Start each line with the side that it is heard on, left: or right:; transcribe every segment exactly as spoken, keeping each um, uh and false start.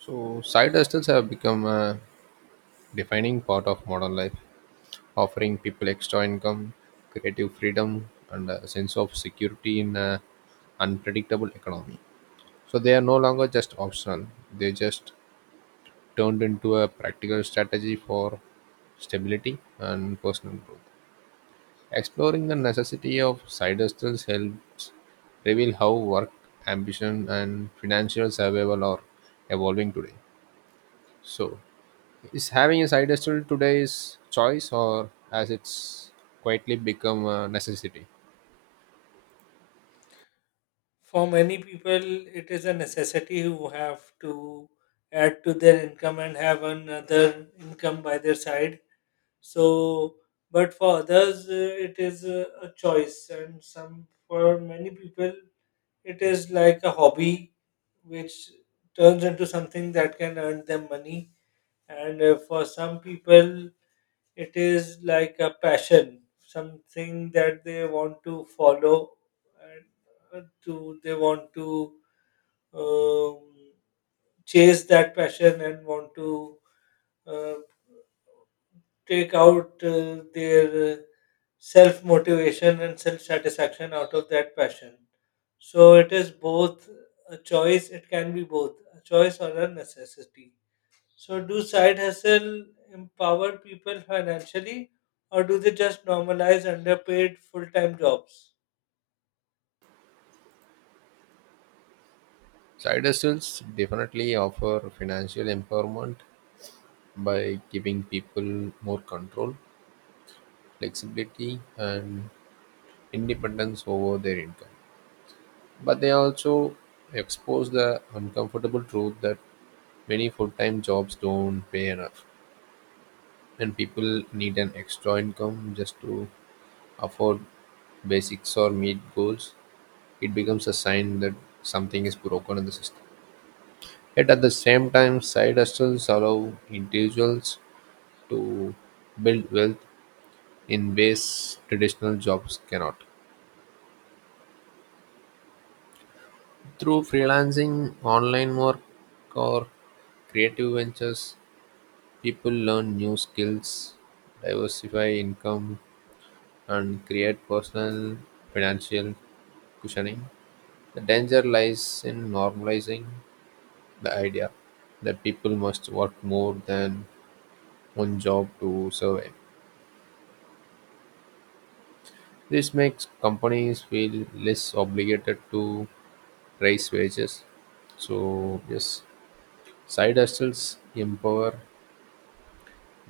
right: So, side hustles have become a defining part of modern life, offering people extra income, creative freedom, and a sense of security in an unpredictable economy. So, they are no longer just optional, they just turned into a practical strategy for stability and personal growth. Exploring the necessity of side hustles helps reveal how work, ambition, and financial survival are evolving today. So, is having a side hustle today's choice or has it's quietly become a necessity?
left: For many people, it is a necessity who have to add to their income and have another income by their side. So, but for others, uh, it is a, a choice, and some for many people, it is like a hobby which turns into something that can earn them money, and uh, for some people it is like a passion, something that they want to follow, and uh, to they want to um, chase that passion and want to uh, take out uh, their self motivation and self satisfaction out of that passion. So it is both a choice it can be both a choice or a necessity. So, do side hustle empower people financially, or do they just normalize underpaid full time jobs?
right: Side hustles definitely offer financial empowerment by giving people more control, flexibility, and independence over their income. But they also expose the uncomfortable truth that many full time jobs don't pay enough, and people need an extra income just to afford basics or meet goals. It becomes a sign that something is broken in the system. Yet at the same time, side hustles allow individuals to build wealth in ways traditional jobs cannot. Through freelancing, online work, or creative ventures, people learn new skills, diversify income, and create personal financial cushioning. The danger lies in normalizing the idea that people must work more than one job to survive. This makes companies feel less obligated to raise wages. So, yes, side hustles empower,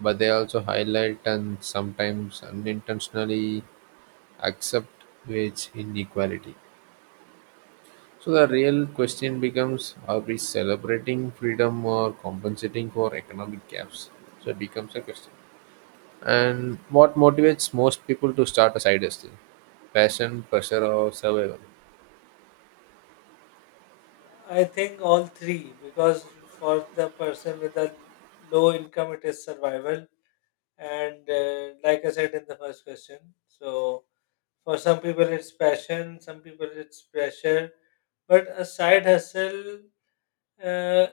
right: but they also highlight and sometimes unintentionally accept wage inequality. So, the real question becomes, are we celebrating freedom or compensating for economic gaps? So, it becomes a question. And what motivates most people to start a side hustle? Passion, pressure, or survival?
left: I think all three, because for the person with a low income, it is survival. And uh, like I said in the first question, so for some people it's passion, some people it's pressure, but a side hustle uh,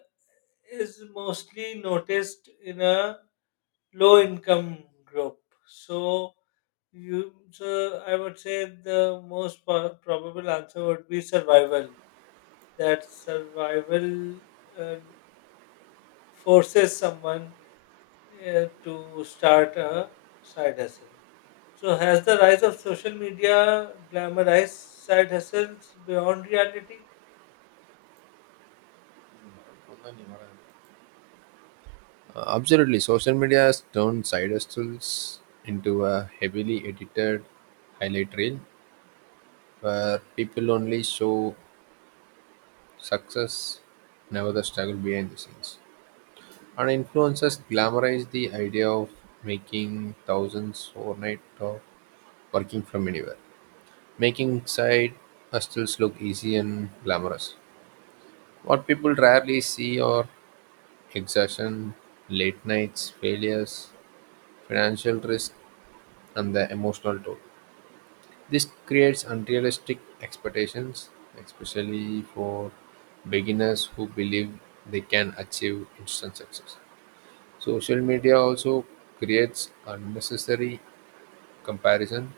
left: is mostly noticed in a low income group. So You, so I would say the most po- probable answer would be survival. That survival uh, forces someone uh, to start a side hustle. So has the rise of social media glamorized side hustles beyond reality?
right: Uh, Absolutely. Social media has turned side hustles into a heavily edited highlight reel where people only show success, never the struggle behind the scenes. And influencers glamorize the idea of making thousands overnight or working from anywhere, making side hustles look easy and glamorous. What people rarely see are exhaustion, late nights, failures, financial risk, and the emotional toll. This creates unrealistic expectations, especially for beginners who believe they can achieve instant success. Social media also creates unnecessary comparison,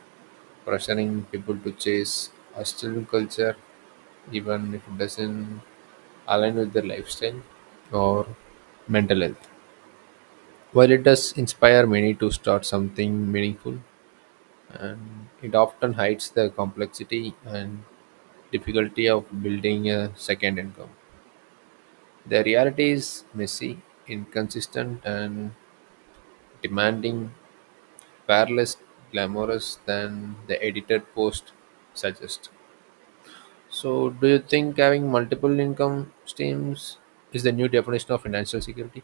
right: pressuring people to chase hostile culture even if it doesn't align with their lifestyle or mental health. While it does inspire many to start something meaningful, and it often hides the complexity and difficulty of building a second income. The reality is messy, inconsistent, and demanding, far less glamorous than the edited post suggests. So, do you think having multiple income streams is the new definition of financial security?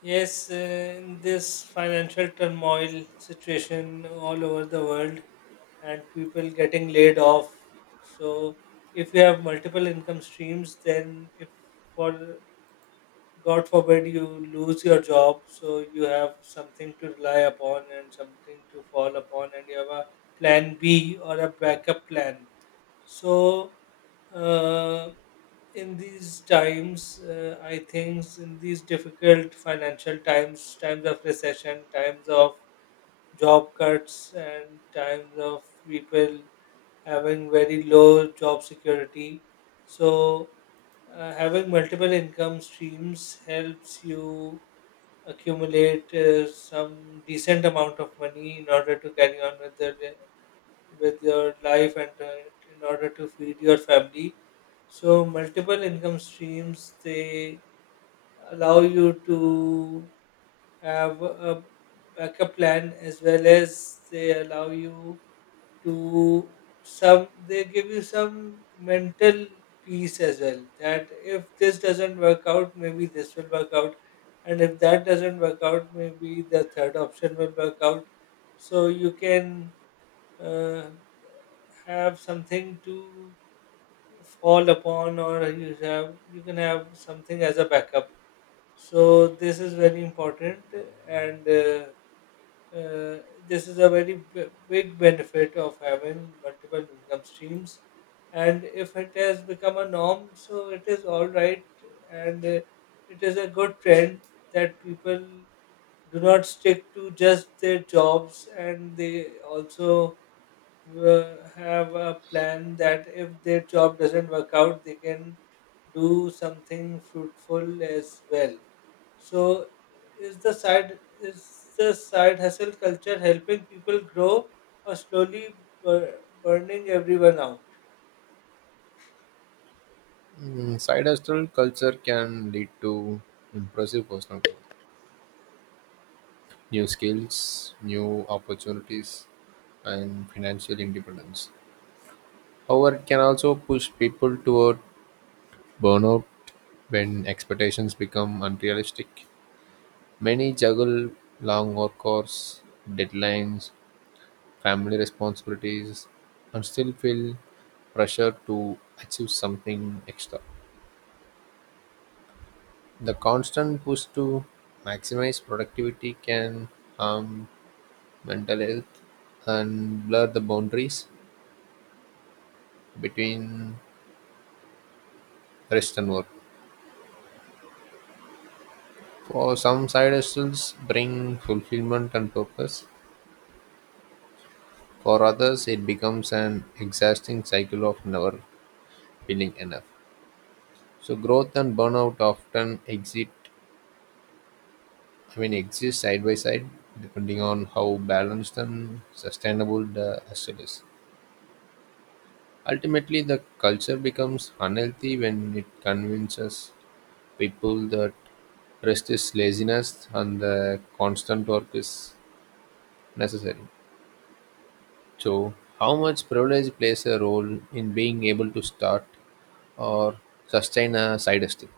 left: Yes, uh, in this financial turmoil situation all over the world and people getting laid off. So, if you have multiple income streams, then if for God forbid you lose your job, so you have something to rely upon and something to fall upon, and you have a plan B or a backup plan. So, uh, in these times, uh, I think in these difficult financial times, times of recession, times of job cuts, and times of people having very low job security. So, uh, having multiple income streams helps you accumulate uh, some decent amount of money in order to carry on with the with your life, and uh, in order to feed your family. So multiple income streams, they allow you to have a backup plan, as well as they allow you to some they give you some mental peace as well, that if this doesn't work out maybe this will work out, and if that doesn't work out maybe the third option will work out. So you can uh, have something to fall upon, or you have you can have something as a backup. So this is very important, and uh, uh, this is a very b- big benefit of having multiple income streams. And if it has become a norm, so it is all right, and uh, it is a good trend that people do not stick to just their jobs, and they also w- have a plan that if their job doesn't work out, they can do something fruitful as well. So, is the side is the side hustle culture helping people grow or slowly bur- burning everyone out?
right: Mm, side hustle culture can lead to impressive personal growth, new skills, new opportunities, and financial independence. However, it can also push people toward burnout. When expectations become unrealistic, many juggle long work hours, deadlines, family responsibilities, and still feel pressure to achieve something extra. The constant push to maximize productivity can harm mental health and blur the boundaries between rest and work. For some, side hustles bring fulfillment and purpose. For others, it becomes an exhausting cycle of never feeling enough. So growth and burnout often exit, I mean, exist side by side, depending on how balanced and sustainable the hustle is. Ultimately, the culture becomes unhealthy when it convinces people that rest is laziness and the constant work is necessary. So, how much privilege plays a role in being able to start or sustain a side hustle?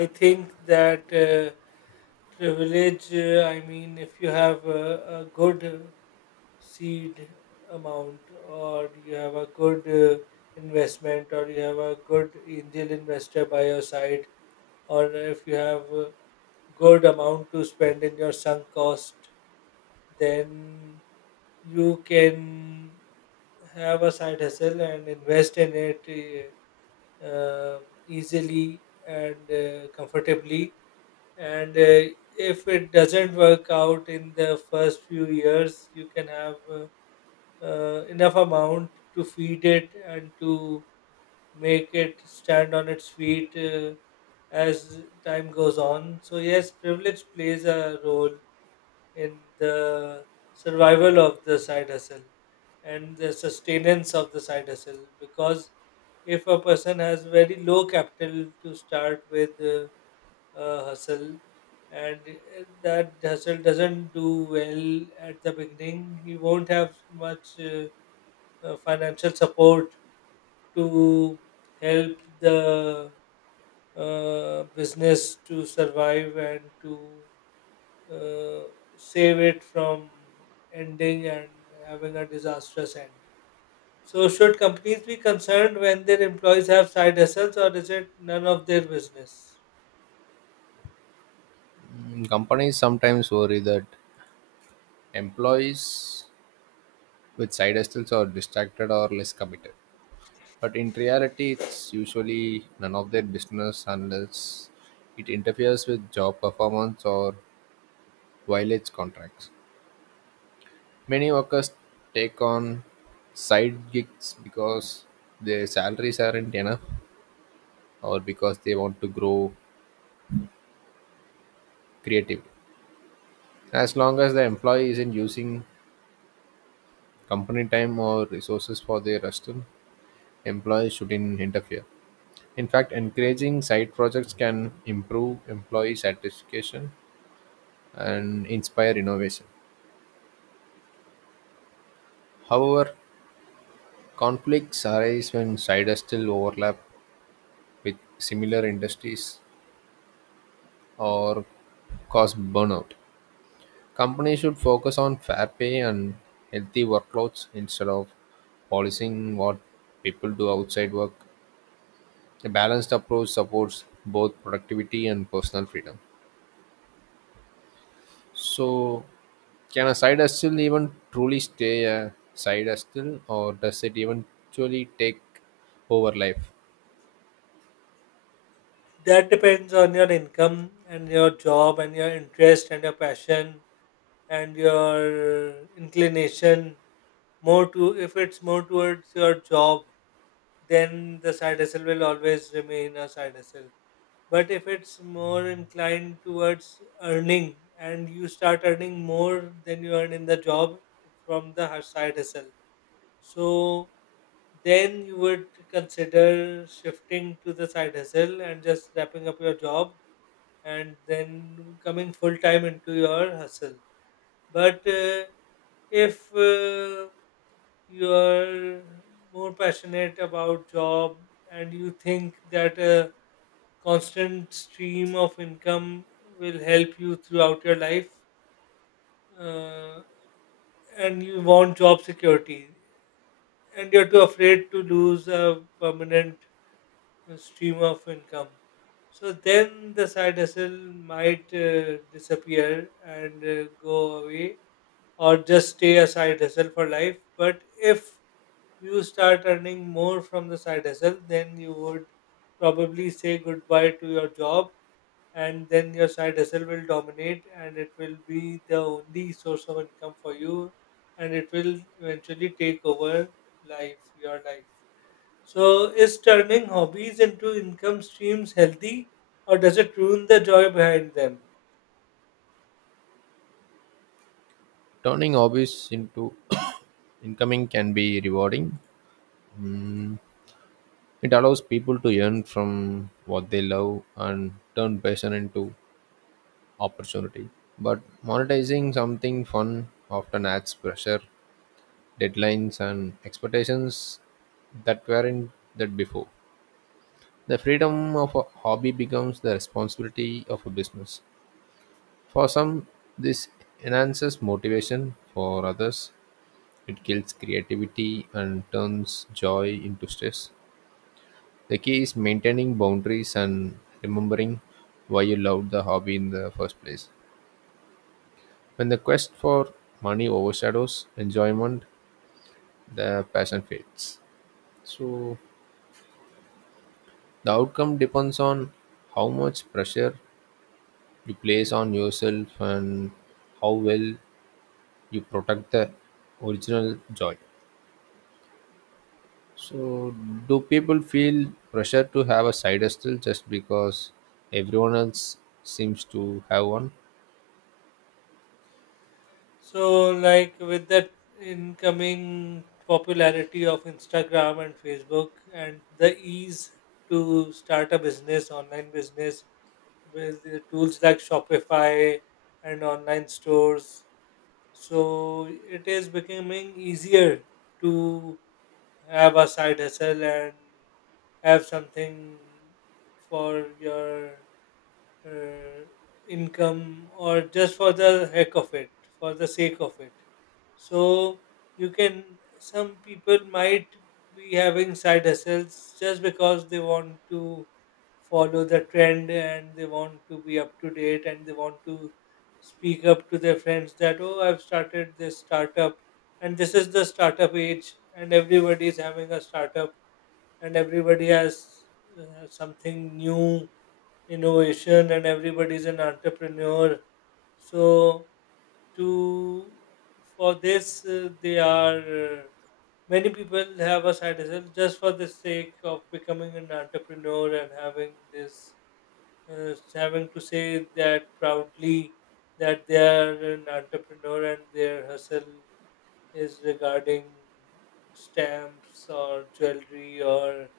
left: I think that. Uh, Privilege, uh, I mean, if you have a, a good uh, seed amount, or you have a good uh, investment, or you have a good angel investor by your side, or if you have a good amount to spend in your sunk cost, then you can have a side hustle and invest in it uh, um, easily and uh, comfortably. And uh, if it doesn't work out in the first few years, you can have uh, uh, enough amount to feed it and to make it stand on its feet uh, as time goes on. So yes, privilege plays a role in the survival of the side hustle and the sustenance of the side hustle, because if a person has very low capital to start with uh, uh, hustle, and uh, that hustle doesn't do well at the beginning, he won't have much uh, uh, financial support to help the uh, business to survive and to uh, save it from ending and having a disastrous end. So, should companies be concerned when their employees have side hustles, or is it none of their business?
right: Companies sometimes worry that employees with side hustles are distracted or less committed. But in reality, it's usually none of their business unless it interferes with job performance or violates contracts. Many workers take on side gigs because their salaries aren't enough or because they want to grow creatively. As long as the employee isn't using company time or resources for their hustle, employers shouldn't interfere. In fact, encouraging side projects can improve employee satisfaction and inspire innovation. However, conflicts arise when sides still overlap with similar industries or cause burnout. Companies should focus on fair pay and healthy workloads instead of policing what people do outside work. A balanced approach supports both productivity and personal freedom. So, can a side hustle even truly stay a side hustle, or does it eventually take over life?
left: That depends on your income and your job and your interest and your passion and your inclination. More to If it's more towards your job, then the side hustle will always remain a side hustle. But if it's more inclined towards earning, and you start earning more than you earn in the job, from the hus- side hustle, so then you would consider shifting to the side hustle and just wrapping up your job, and then coming full time into your hustle. But uh, if uh, you are more passionate about job, and you think that a constant stream of income will help you throughout your life, uh, and you want job security, and you're too afraid to lose a permanent uh, stream of income. So then the side hustle might uh, disappear and uh, go away, or just stay a side hustle for life. But if you start earning more from the side hustle, then you would probably say goodbye to your job, and then your side hustle will dominate, and it will be the only source of income for you, and it will eventually take over life, your life. So, is turning hobbies into income streams healthy, or does it ruin the joy behind them?
right: Turning hobbies into incoming can be rewarding. Mm, It allows people to earn from what they love and turn passion into opportunity. But monetizing something fun often adds pressure, deadlines, and expectations that weren't that before. The freedom of a hobby becomes the responsibility of a business. For some, this enhances motivation. For others, it kills creativity and turns joy into stress. The key is maintaining boundaries and remembering why you loved the hobby in the first place. When the quest for money overshadows enjoyment, the passion fades. So, the outcome depends on how much pressure you place on yourself and how well you protect the original joy. So, do people feel pressure to have a side hustle just because everyone else seems to have one?
left: So, like with that incoming popularity of Instagram and Facebook, and the ease to start a business, online business, with the tools like Shopify and online stores, so it is becoming easier to have a side hustle and have something for your uh, income, or just for the heck of it, for the sake of it. So you can, some people might be having side hustles just because they want to follow the trend, and they want to be up to date, and they want to speak up to their friends that, oh, I've started this startup, and this is the startup age, and everybody is having a startup, and everybody has uh, something new innovation, and everybody's an entrepreneur. So to for this uh, they are uh, many people have a side hustle just for the sake of becoming an entrepreneur and having this uh, having to say that proudly, that they are an entrepreneur, and their hustle is regarding stamps or jewelry or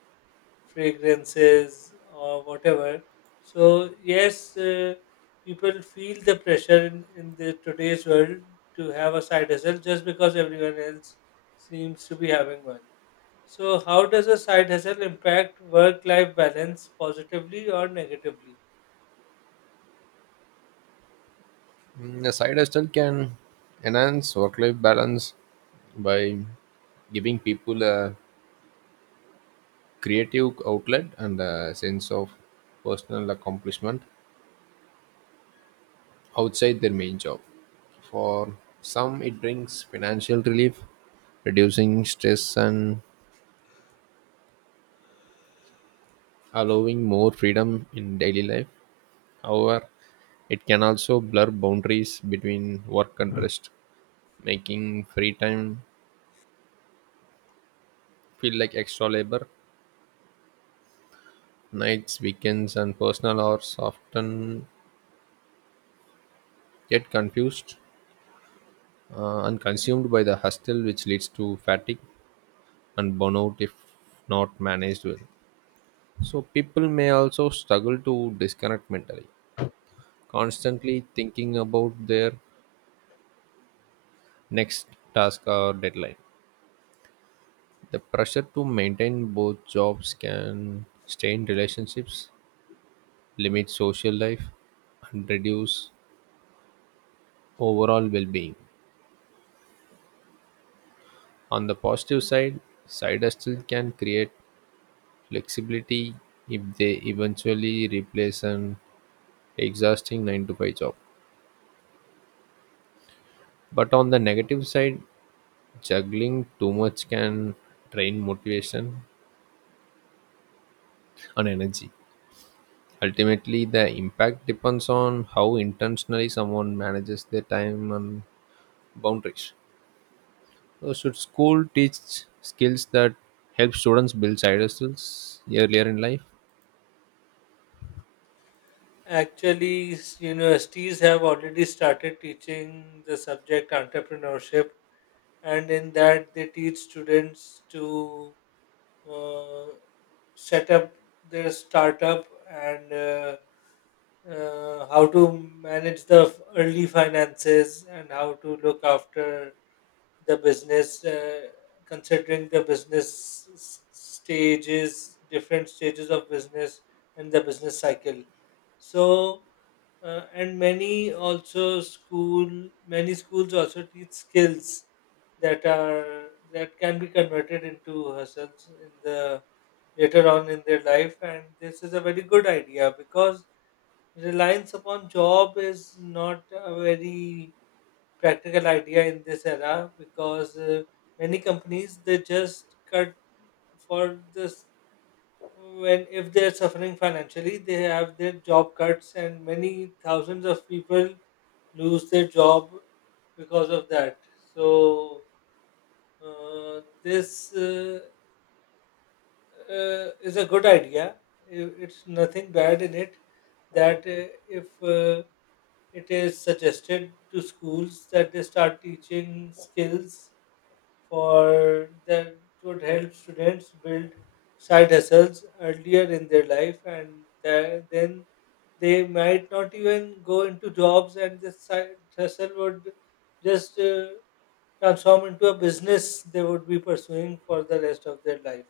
left: fragrances or whatever. So yes, uh, people feel the pressure in, in the today's world to have a side hustle just because everyone else seems to be having one. So how does a side hustle impact work-life balance, positively or negatively?
right: Mm, A side hustle can enhance work life balance by giving people a creative outlet and a sense of personal accomplishment outside their main job. For some, it brings financial relief, reducing stress and allowing more freedom in daily life. However, it can also blur boundaries between work and rest, making free time feel like extra labor. Nights, weekends, and personal hours often get confused uh, and consumed by the hustle, which leads to fatigue and burnout if not managed well. So, people may also struggle to disconnect mentally, constantly thinking about their next task or deadline. The pressure to maintain both jobs can strain relationships, limit social life, and reduce overall well being. On the positive side, side hustle can create flexibility if they eventually replace an exhausting nine to five job. But on the negative side, juggling too much can drain motivation and energy. Ultimately, the impact depends on how intentionally someone manages their time and boundaries. So, should school teach skills that help students build side hustles earlier in life?
left: Actually, s- universities have already started teaching the subject entrepreneurship, and in that, they teach students to uh, set up their startup, and uh, uh, how to manage the f- early finances, and how to look after the business, uh, considering the business s- stages, different stages of business, and the business cycle. So, uh, and many also school, many schools also teach skills that are that can be converted into hustles in the later on in their life. And this is a very good idea, because reliance upon job is not a very practical idea in this era, because uh, many companies, they just cut for this when if they are suffering financially, they have their job cuts, and many thousands of people lose their job because of that. So uh, this uh, uh, is a good idea. I- It's nothing bad in it. That uh, if uh, it is suggested to schools that they start teaching skills for that would help students build side hustles earlier in their life, and tha- then they might not even go into jobs, and the side hustle would just uh, transform into a business they would be pursuing for the rest of their life.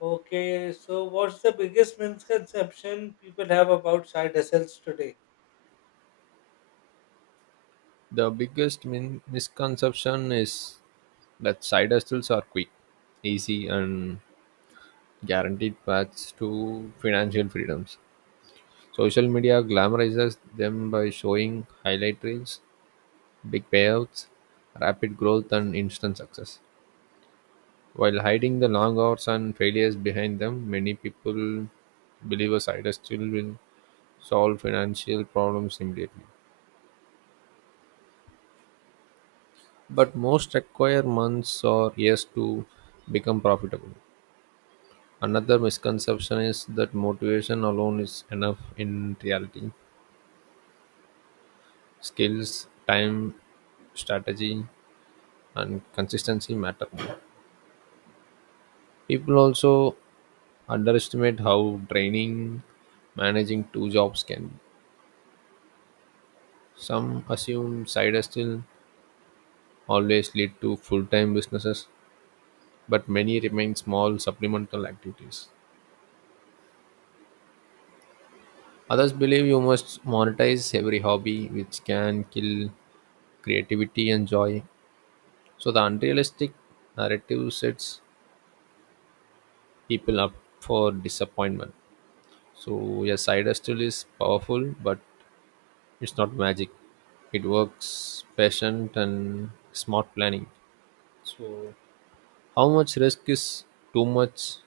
left: Okay, so what's the biggest misconception people have about side hustles today?
right: The biggest min- misconception is that side hustles are quick, easy, and guaranteed paths to financial freedoms. Social media glamorizes them by showing highlight reels, big payouts, rapid growth, and instant success. While hiding the long hours and failures behind them, many people believe a side hustle will solve financial problems immediately. But most require months or years to become profitable. Another misconception is that motivation alone is enough. In reality, skills, time, strategy, and consistency matter more. People also underestimate how draining managing two jobs can be. Some assume side hustles always lead to full time businesses, but many remain small supplemental activities. Others believe you must monetize every hobby, which can kill creativity and joy. So, the unrealistic narrative sets people up for disappointment. So, yes, cider still is powerful, but it's not magic. It works patient and smart planning. How much risk is too much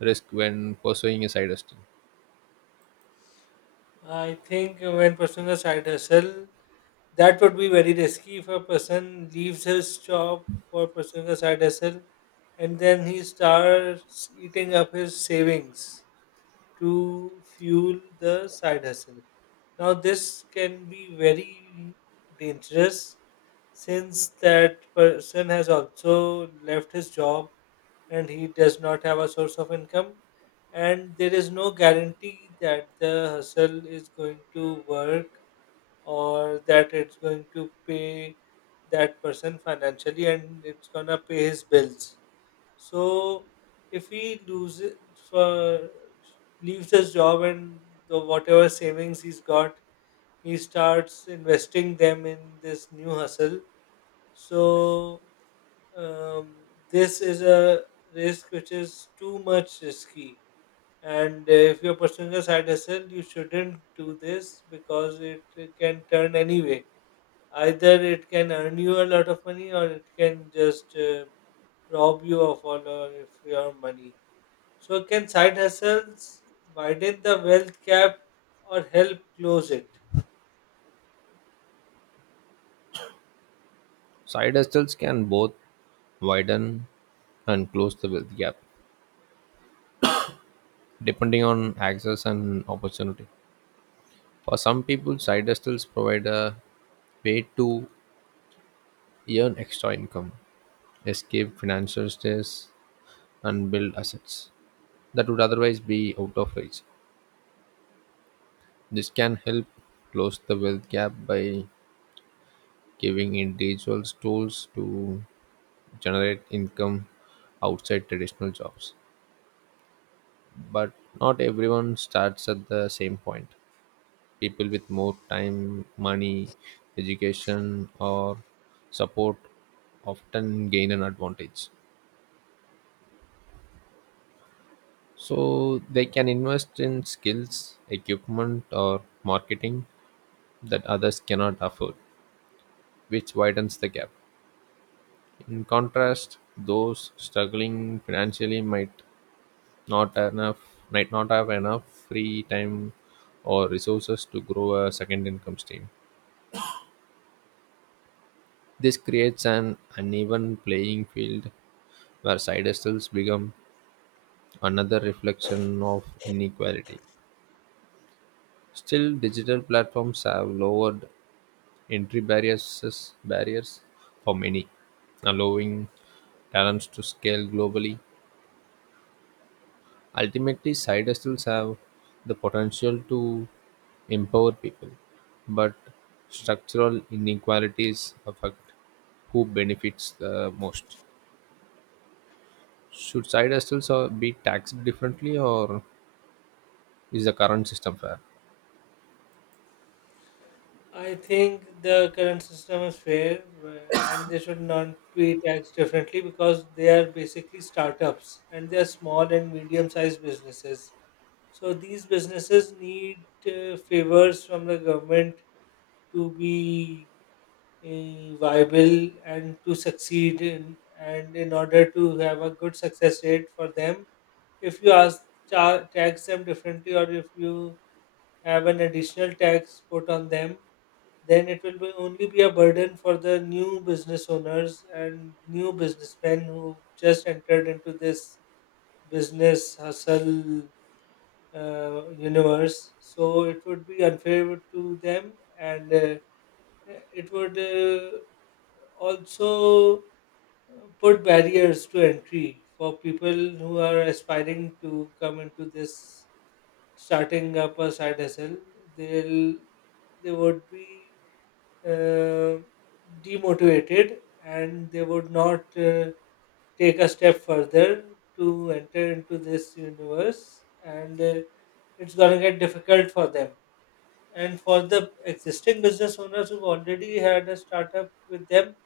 right: risk when pursuing a side hustle?
left: I think when pursuing a side hustle, that would be very risky if a person leaves his job for pursuing a side hustle, and then he starts eating up his savings to fuel the side hustle. Now, this can be very dangerous, since that person has also left his job, and he does not have a source of income, and there is no guarantee that the hustle is going to work, or that it's going to pay that person financially, and it's going to pay his bills. So if he loses for leaves his job, and the whatever savings he's got, he starts investing them in this new hustle. So um, this is a risk which is too much risky. And uh, if you're pursuing a side hustle, you shouldn't do this, because it uh, can turn anyway. Either it can earn you a lot of money, or it can just uh, rob you of all of your money. So can side hustles widen the wealth gap or help close it?
right: Side hustles can both widen and close the wealth gap, depending on access and opportunity. For some people, side hustles provide a way to earn extra income, escape financial stress, and build assets that would otherwise be out of reach. This can help close the wealth gap by giving individuals tools to generate income outside traditional jobs. But not everyone starts at the same point. People with more time, money, education, or support often gain an advantage. So they can invest in skills, equipment, or marketing that others cannot afford, which widens the gap. In contrast, those struggling financially might not enough might not have enough free time or resources to grow a second income stream. This creates an uneven playing field where side hustles become another reflection of inequality. Still, digital platforms have lowered entry barriers, barriers for many, allowing talents to scale globally. Ultimately, side hustles have the potential to empower people, but structural inequalities affect who benefits the most. Should side hustles uh, be taxed differently, or is the current system fair?
left: I think the current system is fair, uh, and they should not be taxed differently, because they are basically startups, and they are small and medium sized businesses. So these businesses need uh, favors from the government to be uh, viable and to succeed in, and in order to have a good success rate for them, if you ask ta- tax them differently, or if you have an additional tax put on them, then it will be only be a burden for the new business owners and new businessmen who just entered into this business hustle uh, universe. So it would be unfair to them, and uh, it would uh, also uh, put barriers to entry for people who are aspiring to come into this starting up a side hustle. they'll they would be uh, demotivated, and they would not uh, take a step further to enter into this universe. And uh, it's going to get difficult for them, and for the existing business owners who've already had a startup with them.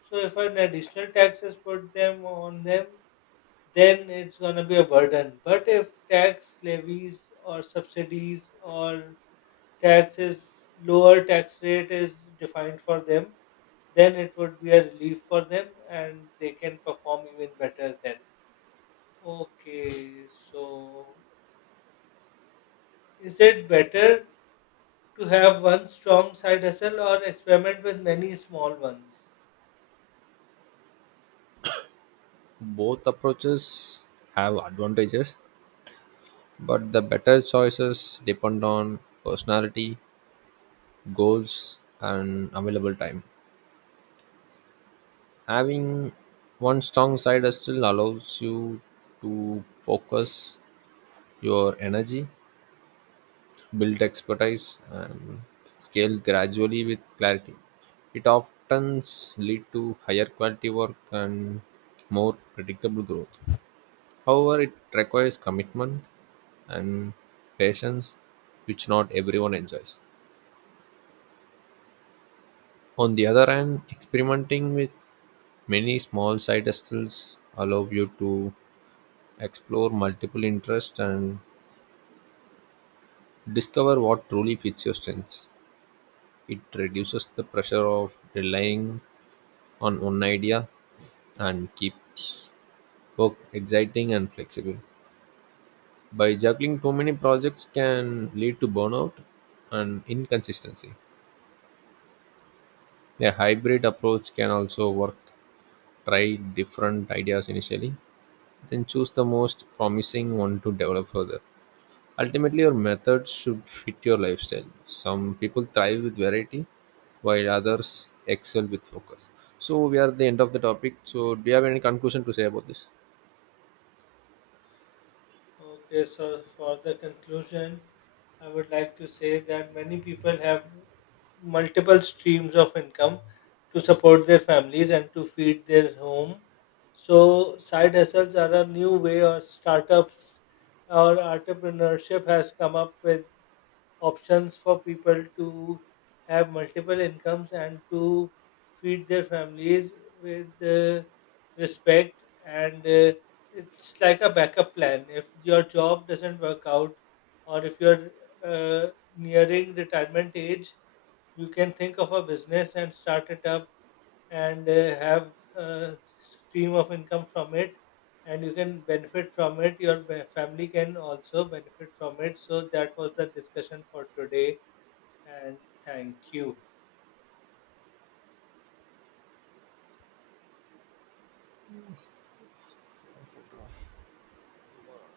left: So if an additional tax is put them on them, then it's going to be a burden. But if tax levies or subsidies or taxes lower tax rate is defined for them, then it would be a relief for them, and they can perform even better then. Okay, so is it better to have one strong side hustle, or experiment with many small ones?
right: Both approaches have advantages, but the better choices depend on personality, goals, and available time. Having one strong side still allows you to focus your energy, build expertise, and scale gradually with clarity. It often leads to higher quality work and more predictable growth. However, it requires commitment and patience, which not everyone enjoys. On the other hand, experimenting with many small side hustles allow you to explore multiple interests and discover what truly fits your strengths. It reduces the pressure of relying on one idea and keeps work exciting and flexible. By juggling too many projects can lead to burnout and inconsistency. A hybrid approach can also work. Try different ideas initially, then choose the most promising one to develop further. Ultimately, your methods should fit your lifestyle. Some people thrive with variety, while others excel with focus. So, we are at the end of the topic. So, do you have any conclusion to say about this?
left: Okay, so for the conclusion, I would like to say that many people have multiple streams of income to support their families and to feed their home. So, side hustles are a new way, or startups or entrepreneurship has come up with options for people to have multiple incomes and to feed their families with uh, respect. And uh, it's like a backup plan if your job doesn't work out, or if you're uh, nearing retirement age, you can think of a business and start it up, and uh, have a stream of income from it, and you can benefit from it, your be- family can also benefit from it. So that was the discussion for today, and thank you.